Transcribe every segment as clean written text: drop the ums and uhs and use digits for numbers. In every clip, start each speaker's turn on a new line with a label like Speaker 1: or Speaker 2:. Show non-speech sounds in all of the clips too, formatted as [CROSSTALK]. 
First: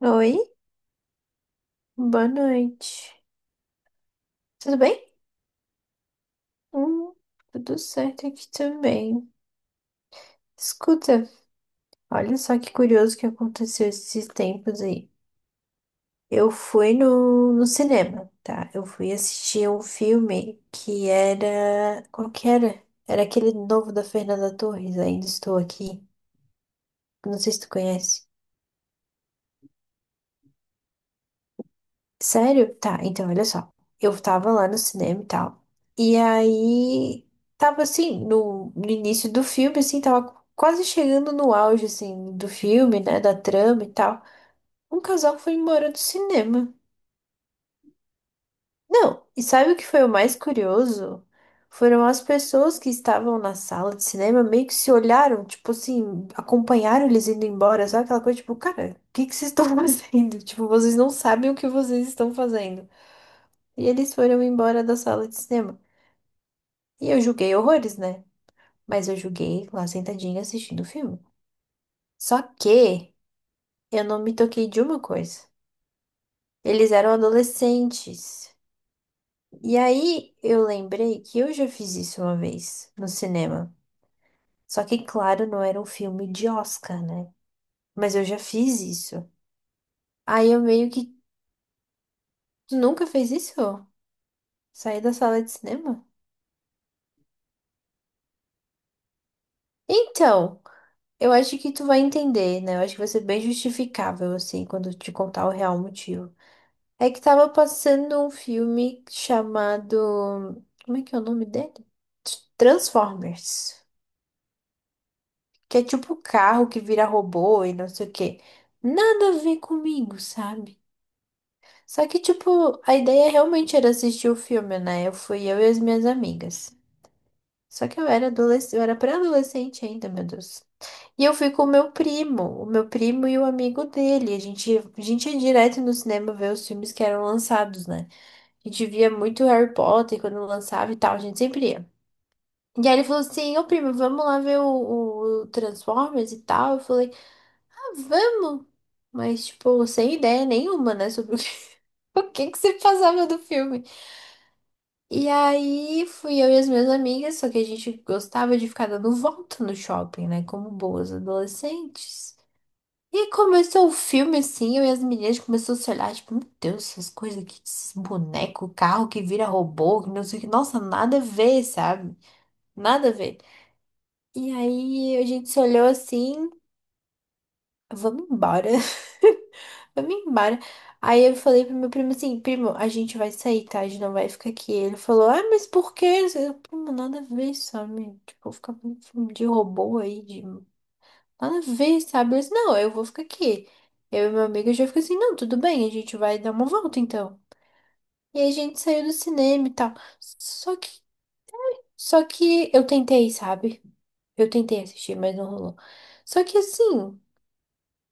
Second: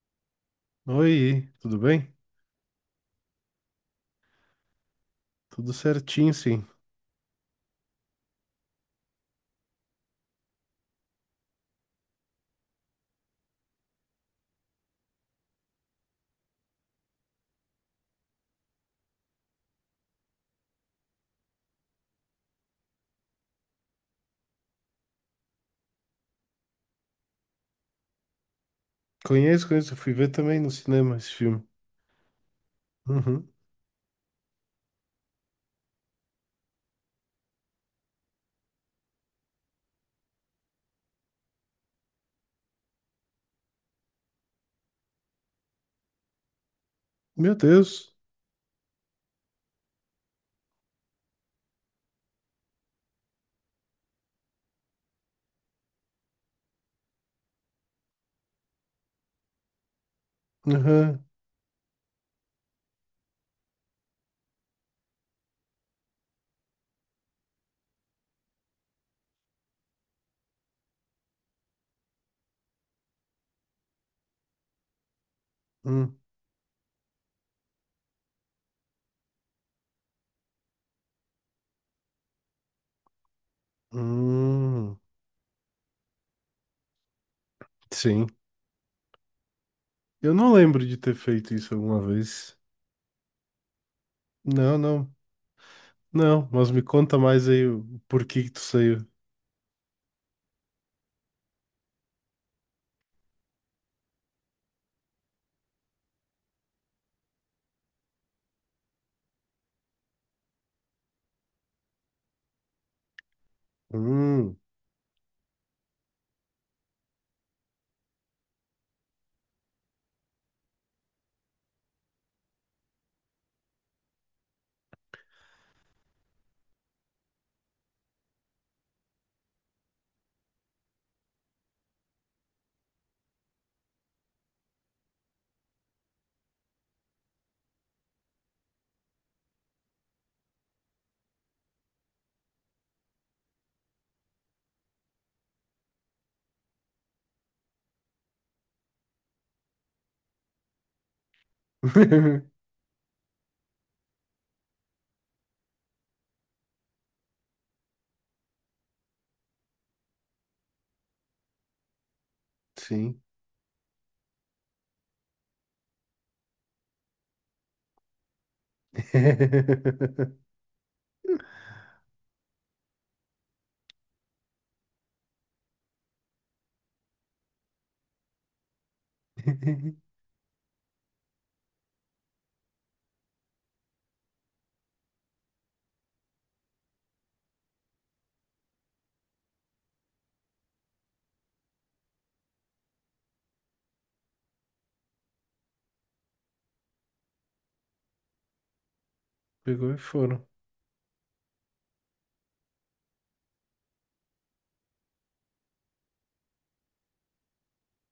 Speaker 1: Oi,
Speaker 2: Oi, tudo bem?
Speaker 1: boa noite. Tudo bem?
Speaker 2: Tudo certinho, sim.
Speaker 1: Hum, tudo certo aqui também. Escuta, olha só que curioso que aconteceu esses tempos aí. Eu fui no cinema, tá? Eu fui assistir um filme que era. Qual que era? Era aquele novo da Fernanda Torres, Ainda Estou Aqui. Não sei se tu conhece.
Speaker 2: Conheço, conheço. Eu fui ver também no cinema esse filme.
Speaker 1: Sério? Tá, então olha
Speaker 2: Uhum.
Speaker 1: só. Eu tava lá no cinema e tal. E aí tava assim, no início do filme, assim, tava quase chegando no auge, assim, do filme, né? Da trama e tal. Um casal foi embora do cinema.
Speaker 2: Meu Deus.
Speaker 1: Não, e sabe o que foi o mais curioso? Foram as pessoas que estavam na sala de cinema meio que se olharam, tipo assim, acompanharam eles indo embora, sabe aquela coisa, tipo, cara, o que que vocês estão [LAUGHS] fazendo? Tipo, vocês não
Speaker 2: Uhum.
Speaker 1: sabem o que vocês estão fazendo. E eles foram embora da sala de cinema. E eu julguei horrores, né? Mas eu julguei lá sentadinha assistindo o filme. Só que eu não me toquei de uma coisa.
Speaker 2: Hum.
Speaker 1: Eles eram adolescentes. E aí eu lembrei que eu já fiz isso uma vez no cinema. Só
Speaker 2: Hum.
Speaker 1: que, claro, não era um filme de Oscar, né? Mas eu
Speaker 2: Sim.
Speaker 1: já fiz isso.
Speaker 2: Eu
Speaker 1: Aí
Speaker 2: não
Speaker 1: eu
Speaker 2: lembro
Speaker 1: meio
Speaker 2: de ter
Speaker 1: que.
Speaker 2: feito isso alguma vez.
Speaker 1: Tu nunca fez isso?
Speaker 2: Não,
Speaker 1: Saí da
Speaker 2: não.
Speaker 1: sala de cinema?
Speaker 2: Não, mas me conta mais aí o porquê que tu saiu.
Speaker 1: Então. Eu acho que tu vai entender, né? Eu acho que vai ser bem justificável, assim, quando eu te contar o real motivo. É que tava passando um filme chamado. Como é que é o nome dele? Transformers.
Speaker 2: Hum.
Speaker 1: Que é tipo carro que vira robô e não sei o quê. Nada a ver comigo, sabe? Só que, tipo, a ideia realmente era assistir o filme, né? Eu fui eu e as minhas amigas. Só que eu era adolescente, eu era pré-adolescente ainda, meu Deus. E eu fui com o meu primo e o amigo dele. A gente ia direto no cinema ver os filmes que eram lançados, né? A gente via muito Harry Potter quando lançava e tal, a gente sempre ia. E aí ele falou assim, ô primo, vamos lá ver o Transformers e tal. Eu falei, ah, vamos! Mas, tipo, sem ideia nenhuma, né, sobre o que, [LAUGHS] o que que
Speaker 2: [LAUGHS]
Speaker 1: se passava do filme. E aí fui eu e as minhas amigas, só que a gente gostava de ficar dando volta no shopping, né? Como boas adolescentes.
Speaker 2: Sim.
Speaker 1: E começou o filme assim, eu e as meninas começou a se olhar, tipo, meu Deus, essas coisas aqui, esses bonecos, carro que vira robô, que não sei o
Speaker 2: [LAUGHS]
Speaker 1: que, nossa, nada a ver, sabe? Nada a ver. E aí a gente se olhou assim, vamos embora. [LAUGHS] Vamos embora. Aí eu falei pro meu primo assim, primo, a gente vai sair, tá? A gente não vai ficar aqui. Ele falou, ah, mas por quê? Eu, primo, nada a ver, sabe? Tipo, ficar com filme de robô aí, de Nada a ver, sabe? Eu disse, não, eu vou ficar aqui. Eu e meu amigo já fica assim, não, tudo bem, a gente vai dar uma volta então. E aí a gente saiu do cinema e
Speaker 2: Pegou
Speaker 1: tal.
Speaker 2: e foram.
Speaker 1: Só que, só que eu tentei, sabe? Eu tentei assistir, mas não rolou. Só que assim,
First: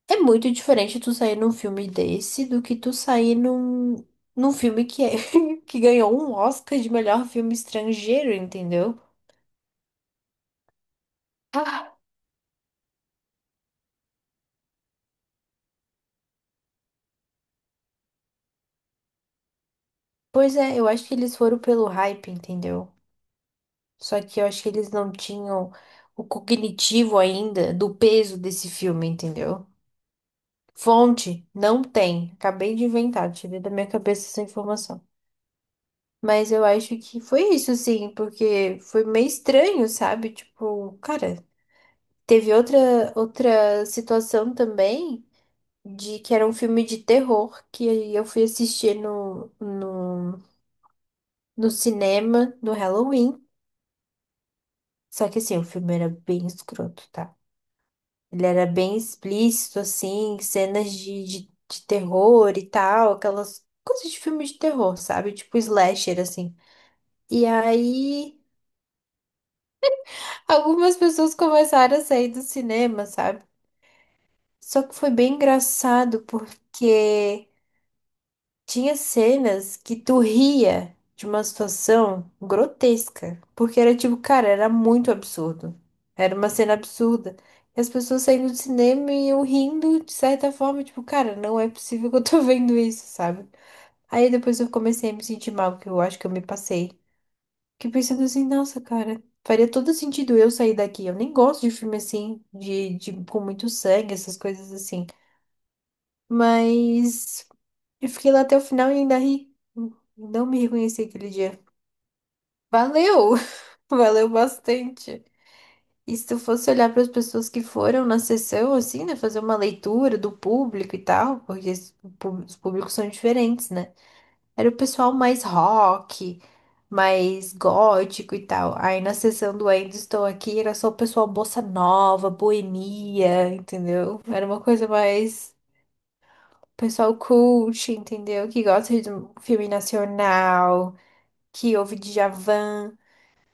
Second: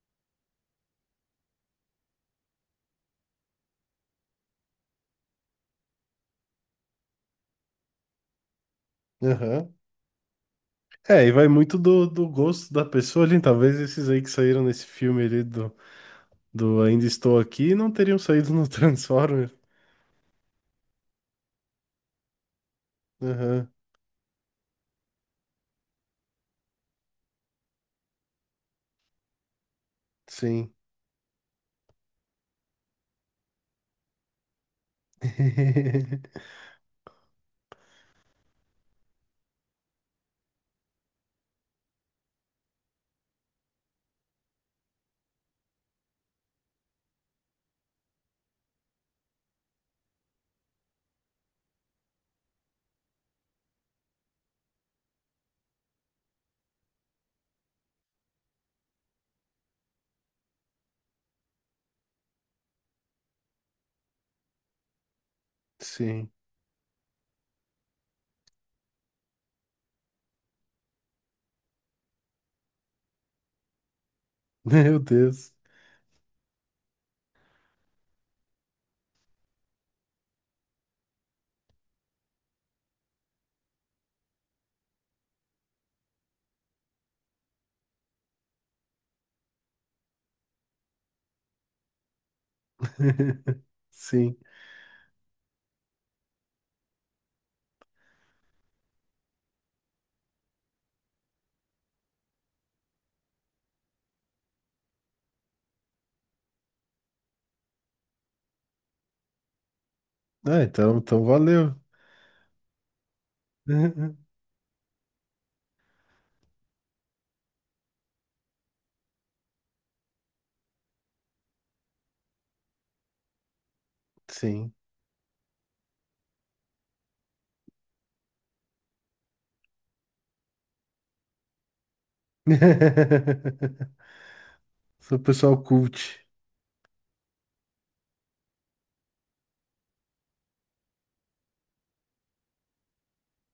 Speaker 1: é muito diferente tu sair num filme desse do que tu sair num filme que, é, [LAUGHS] que ganhou um Oscar de melhor filme estrangeiro, entendeu?
Speaker 2: Aham. É, e vai muito
Speaker 1: Ah,
Speaker 2: do gosto da pessoa ali. Talvez esses aí que saíram nesse filme ali do do Ainda Estou Aqui não teriam saído no [LAUGHS] Transformers.
Speaker 1: pois é, eu acho que eles foram pelo hype, entendeu?
Speaker 2: Aham,
Speaker 1: Só que eu acho que eles não tinham o cognitivo ainda do peso desse filme, entendeu?
Speaker 2: sim.
Speaker 1: Fonte, não tem. Acabei de inventar, tirei da minha cabeça essa informação.
Speaker 2: [LAUGHS]
Speaker 1: Mas eu acho que foi isso, sim, porque foi meio estranho, sabe? Tipo, cara, teve outra situação também de que era um filme de terror que eu fui assistir no cinema no Halloween. Só que assim, o filme era bem escroto, tá? Ele era bem explícito, assim, cenas de terror e tal, aquelas coisas de filme de terror, sabe? Tipo slasher,
Speaker 2: Sim.
Speaker 1: assim. E aí, algumas pessoas começaram a sair do cinema, sabe? Só que
Speaker 2: Meu
Speaker 1: foi bem
Speaker 2: Deus.
Speaker 1: engraçado porque. Tinha cenas que tu ria de uma situação grotesca, porque era tipo, cara, era muito absurdo. Era uma cena absurda. E as pessoas saindo do cinema e eu rindo de certa forma, tipo, cara, não é possível que eu tô [LAUGHS] vendo isso, sabe?
Speaker 2: [LAUGHS]
Speaker 1: Aí
Speaker 2: Sim.
Speaker 1: depois eu comecei a me sentir mal, que eu acho que eu me passei. Fiquei pensando assim, nossa, cara, faria todo sentido eu sair daqui. Eu nem gosto de filme assim, de com muito sangue, essas coisas assim. Mas. Eu fiquei lá até o final e ainda ri. Não me
Speaker 2: Ah, então,
Speaker 1: reconheci
Speaker 2: então
Speaker 1: aquele dia.
Speaker 2: valeu.
Speaker 1: Valeu! [LAUGHS]
Speaker 2: [LAUGHS]
Speaker 1: Valeu bastante. E se tu fosse olhar para as pessoas que foram na sessão, assim, né? Fazer uma leitura do público e tal, porque os pú- os públicos são diferentes, né? Era o
Speaker 2: Sim.
Speaker 1: pessoal mais rock, mais gótico e tal. Aí na sessão do Ainda Estou Aqui era só o pessoal bossa nova, boemia,
Speaker 2: [LAUGHS]
Speaker 1: entendeu? Era uma coisa
Speaker 2: Sou
Speaker 1: mais.
Speaker 2: pessoal cult.
Speaker 1: Pessoal cult, entendeu? Que gosta de um filme nacional. Que houve Djavan.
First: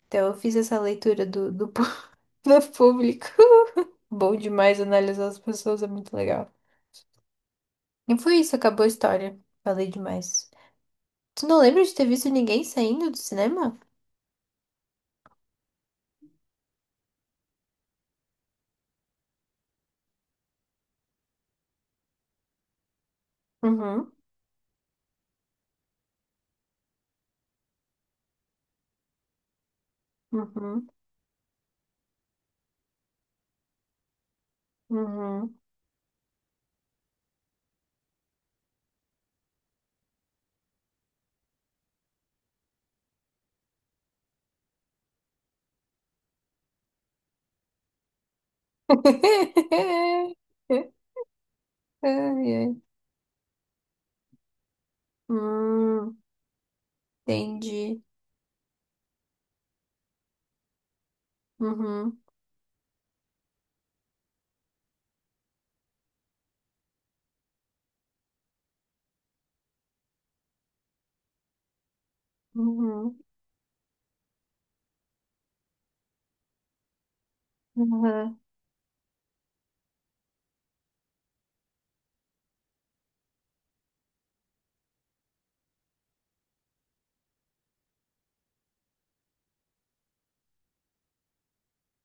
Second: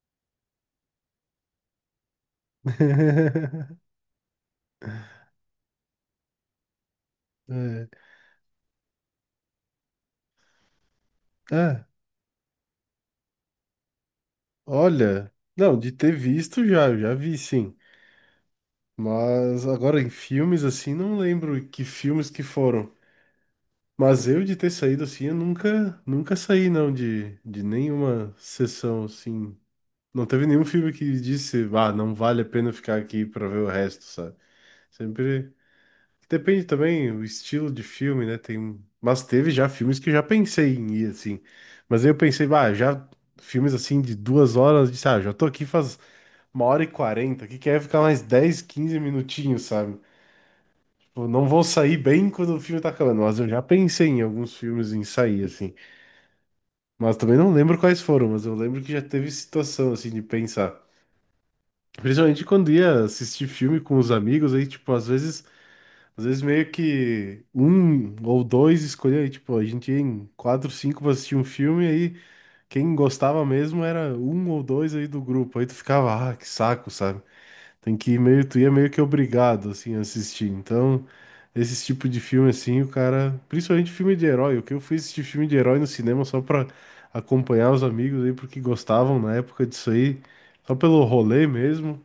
Speaker 1: Então eu fiz essa leitura pú- [LAUGHS] do público.
Speaker 2: [LAUGHS]
Speaker 1: Bom demais analisar as pessoas, é muito legal.
Speaker 2: É.
Speaker 1: E foi isso, acabou a história. Falei demais. Tu não lembra
Speaker 2: Ah,
Speaker 1: de ter visto ninguém saindo do cinema?
Speaker 2: olha. Não, de ter visto já, eu já vi sim. Mas agora em filmes assim, não lembro que filmes que foram.
Speaker 1: Uhum,
Speaker 2: Mas eu de ter saído assim, eu nunca, nunca saí não de, de nenhuma sessão assim. Não teve nenhum
Speaker 1: uhum,
Speaker 2: filme que disse, ah, não vale a pena ficar aqui pra ver o resto, sabe? Sempre
Speaker 1: uhum.
Speaker 2: depende também o estilo de filme, né? Tem, mas teve já filmes que eu já pensei em ir assim. Mas aí eu pensei, ah, já filmes assim de 2 horas, de, ah, já tô aqui faz 1h40, que quer ficar mais 10 15 minutinhos, sabe?
Speaker 1: [LAUGHS]
Speaker 2: Tipo, não vou sair
Speaker 1: Ai,
Speaker 2: bem quando o filme
Speaker 1: ai.
Speaker 2: tá acabando, mas eu já pensei em alguns filmes em sair, assim.
Speaker 1: Hum,
Speaker 2: Mas também não lembro quais
Speaker 1: entendi.
Speaker 2: foram, mas eu lembro que já teve situação assim de pensar.
Speaker 1: Uhum,
Speaker 2: Principalmente quando ia assistir filme com os amigos, aí, tipo, às vezes meio que um ou dois escolhia, aí, tipo, a gente ia em quatro, cinco pra assistir um filme, aí quem
Speaker 1: uhum,
Speaker 2: gostava mesmo era um ou dois aí do grupo. Aí tu ficava, ah, que saco, sabe? Tem que ir
Speaker 1: uhum.
Speaker 2: meio, tu ia meio que obrigado, assim, a assistir. Então, esse tipo de filme, assim, o cara, principalmente filme de herói, o que eu fui assistir filme de herói no cinema só pra acompanhar os amigos aí, porque gostavam na época disso aí, só pelo rolê mesmo,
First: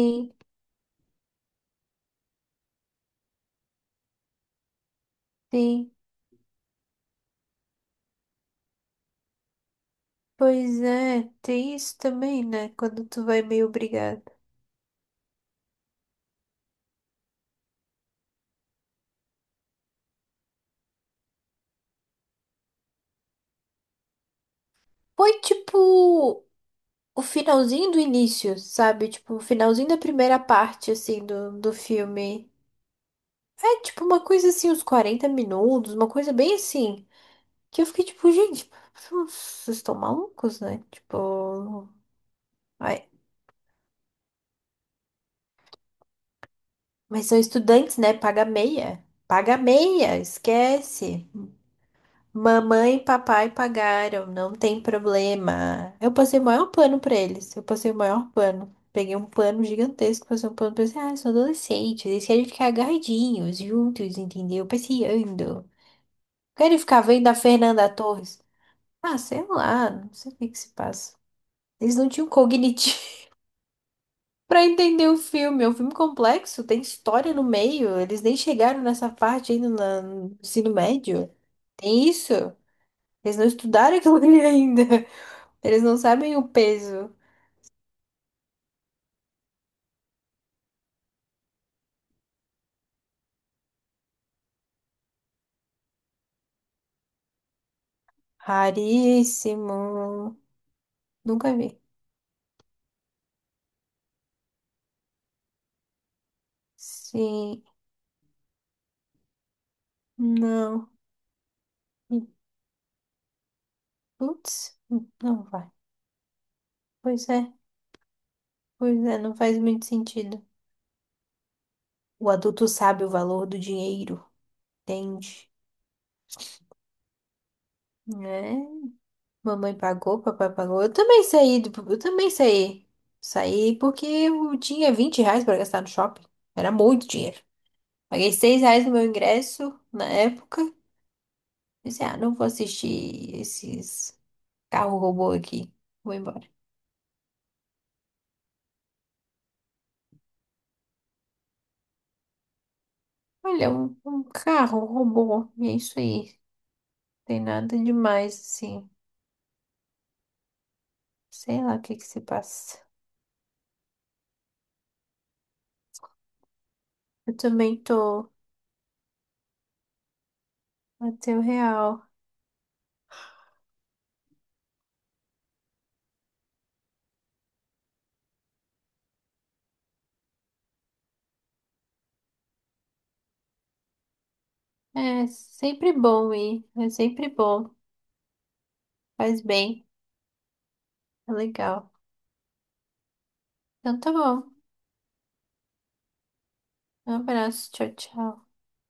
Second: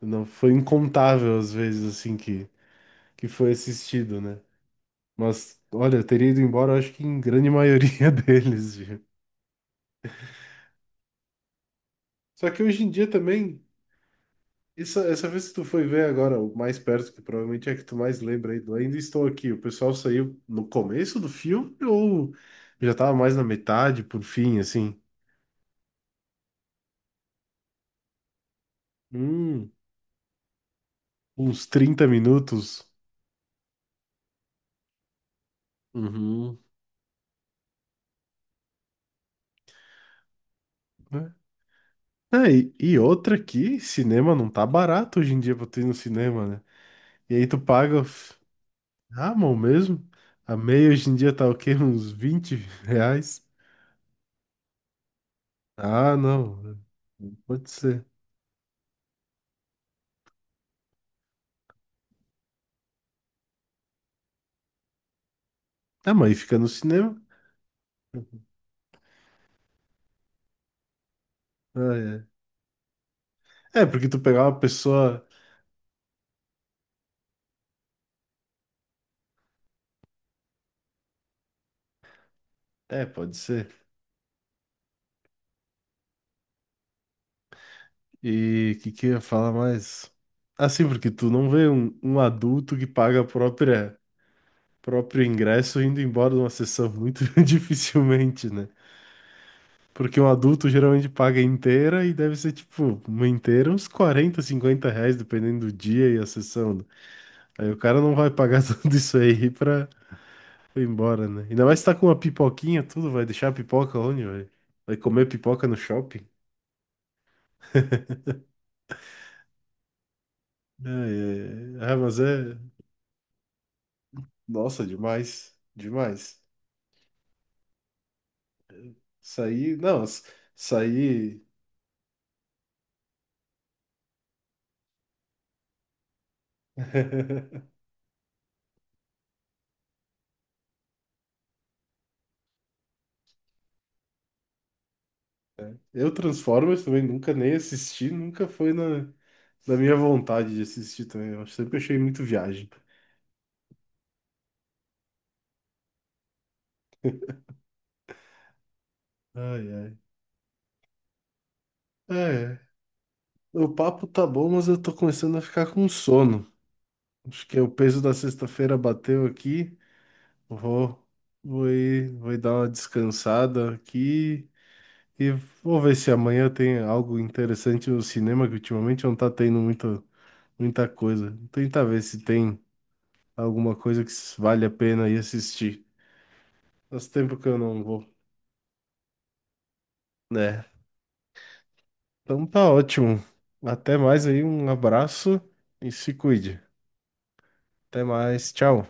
Speaker 2: não foi incontável as vezes, assim, que foi assistido, né? Mas,
Speaker 1: sim.
Speaker 2: olha, eu teria ido embora, eu acho que em grande maioria [LAUGHS] deles, viu?
Speaker 1: Pois é, tem isso também,
Speaker 2: Só que
Speaker 1: né?
Speaker 2: hoje em
Speaker 1: Quando
Speaker 2: dia
Speaker 1: tu vai
Speaker 2: também.
Speaker 1: meio obrigado.
Speaker 2: Isso, essa vez que tu foi ver agora, o mais perto, que provavelmente é que tu mais lembra aí do Ainda Estou Aqui, o pessoal saiu no começo do filme ou já tava mais na metade, por fim, assim?
Speaker 1: Foi tipo. O finalzinho do início, sabe? Tipo, o
Speaker 2: Hum,
Speaker 1: finalzinho da primeira parte, assim,
Speaker 2: uns
Speaker 1: do
Speaker 2: 30
Speaker 1: filme.
Speaker 2: minutos.
Speaker 1: É tipo uma coisa assim, uns 40 minutos, uma coisa bem
Speaker 2: Uhum.
Speaker 1: assim. Que eu fiquei tipo, gente, vocês estão malucos, né?
Speaker 2: Né?
Speaker 1: Tipo,
Speaker 2: Ah, e
Speaker 1: ai,
Speaker 2: outra que cinema não tá barato hoje em dia pra tu ir no cinema, né?
Speaker 1: mas
Speaker 2: E
Speaker 1: são
Speaker 2: aí tu
Speaker 1: estudantes,
Speaker 2: paga,
Speaker 1: né? Paga meia.
Speaker 2: ah, mão
Speaker 1: Paga
Speaker 2: mesmo?
Speaker 1: meia,
Speaker 2: A meia hoje em
Speaker 1: esquece.
Speaker 2: dia tá o quê? [LAUGHS] Uns vinte
Speaker 1: Mamãe e
Speaker 2: reais?
Speaker 1: papai pagaram, não tem problema. Eu
Speaker 2: Ah,
Speaker 1: passei o
Speaker 2: não,
Speaker 1: maior pano pra
Speaker 2: não
Speaker 1: eles. Eu
Speaker 2: pode
Speaker 1: passei o
Speaker 2: ser.
Speaker 1: maior pano. Peguei um pano gigantesco, passei um pano pra eles. Ah, são adolescentes, eles querem ficar agarradinhos, juntos, entendeu? Passeando.
Speaker 2: Ah, mas aí fica no
Speaker 1: Querem ficar
Speaker 2: cinema?
Speaker 1: vendo a Fernanda Torres. Ah, sei lá, não sei o que que se passa.
Speaker 2: Ah,
Speaker 1: Eles não
Speaker 2: é.
Speaker 1: tinham cognitivo
Speaker 2: É, porque tu pegar
Speaker 1: [LAUGHS]
Speaker 2: uma
Speaker 1: pra entender o
Speaker 2: pessoa.
Speaker 1: filme. É um filme complexo, tem história no meio. Eles nem chegaram nessa parte ainda na- no ensino médio. Tem isso.
Speaker 2: É, pode
Speaker 1: Eles não
Speaker 2: ser.
Speaker 1: estudaram [LAUGHS] aquilo ali ainda. Eles não sabem o peso.
Speaker 2: E o que, que eu ia falar mais? Assim, porque tu não vê um, um adulto que paga a própria, próprio ingresso indo embora de uma sessão muito [LAUGHS] dificilmente, né? Porque um
Speaker 1: Raríssimo.
Speaker 2: adulto geralmente paga
Speaker 1: Nunca vi.
Speaker 2: inteira e deve ser tipo, uma inteira, uns R$ 40, 50, dependendo do dia e a sessão. Né?
Speaker 1: Sim.
Speaker 2: Aí o cara não vai pagar [LAUGHS] tudo isso aí pra ir
Speaker 1: Não.
Speaker 2: embora, né? Ainda mais se tá com uma
Speaker 1: E,
Speaker 2: pipoquinha, tudo, vai deixar a pipoca onde, velho?
Speaker 1: putz,
Speaker 2: Vai comer
Speaker 1: não
Speaker 2: pipoca
Speaker 1: vai.
Speaker 2: no shopping?
Speaker 1: Pois é, pois é, não faz muito sentido.
Speaker 2: É, é, ah, mas
Speaker 1: O
Speaker 2: é.
Speaker 1: adulto sabe o valor do dinheiro,
Speaker 2: Nossa,
Speaker 1: entende?
Speaker 2: demais. Demais.
Speaker 1: Né?
Speaker 2: Isso
Speaker 1: Mamãe
Speaker 2: aí. Não,
Speaker 1: pagou,
Speaker 2: isso
Speaker 1: papai
Speaker 2: isso
Speaker 1: pagou. Eu também
Speaker 2: aí.
Speaker 1: saí, do- eu também saí. Saí porque eu tinha R$ 20 para gastar no shopping. Era muito
Speaker 2: [LAUGHS]
Speaker 1: dinheiro. Paguei R$ 6 no meu ingresso na época. Pensei, ah, não vou assistir esses carro robô aqui.
Speaker 2: Eu
Speaker 1: Vou embora.
Speaker 2: Transformers também nunca nem assisti, nunca foi na, na minha vontade de assistir também. Eu sempre achei muito viagem.
Speaker 1: Olha, um carro robô. E é isso aí. Tem nada demais, assim.
Speaker 2: Ai, ai.
Speaker 1: Sei lá o que que se
Speaker 2: É,
Speaker 1: passa.
Speaker 2: o papo tá bom, mas eu tô começando a ficar com sono.
Speaker 1: Eu
Speaker 2: Acho que é o
Speaker 1: também
Speaker 2: peso da
Speaker 1: tô.
Speaker 2: sexta-feira bateu aqui. Vou,
Speaker 1: Até
Speaker 2: vou
Speaker 1: real.
Speaker 2: ir, vou ir dar uma descansada aqui. E vou ver se amanhã tem algo interessante no cinema, que ultimamente não tá tendo muita coisa. Tentar ver se tem alguma coisa que vale a pena ir
Speaker 1: É
Speaker 2: assistir.
Speaker 1: sempre bom ir. É
Speaker 2: Faz
Speaker 1: sempre
Speaker 2: tempo que eu
Speaker 1: bom.
Speaker 2: não vou,
Speaker 1: Faz bem.
Speaker 2: né?
Speaker 1: É legal.
Speaker 2: Então tá ótimo. Até
Speaker 1: Então tá
Speaker 2: mais aí,
Speaker 1: bom.
Speaker 2: um abraço e se cuide.
Speaker 1: Um abraço. Tchau,
Speaker 2: Até mais,
Speaker 1: tchau.
Speaker 2: tchau.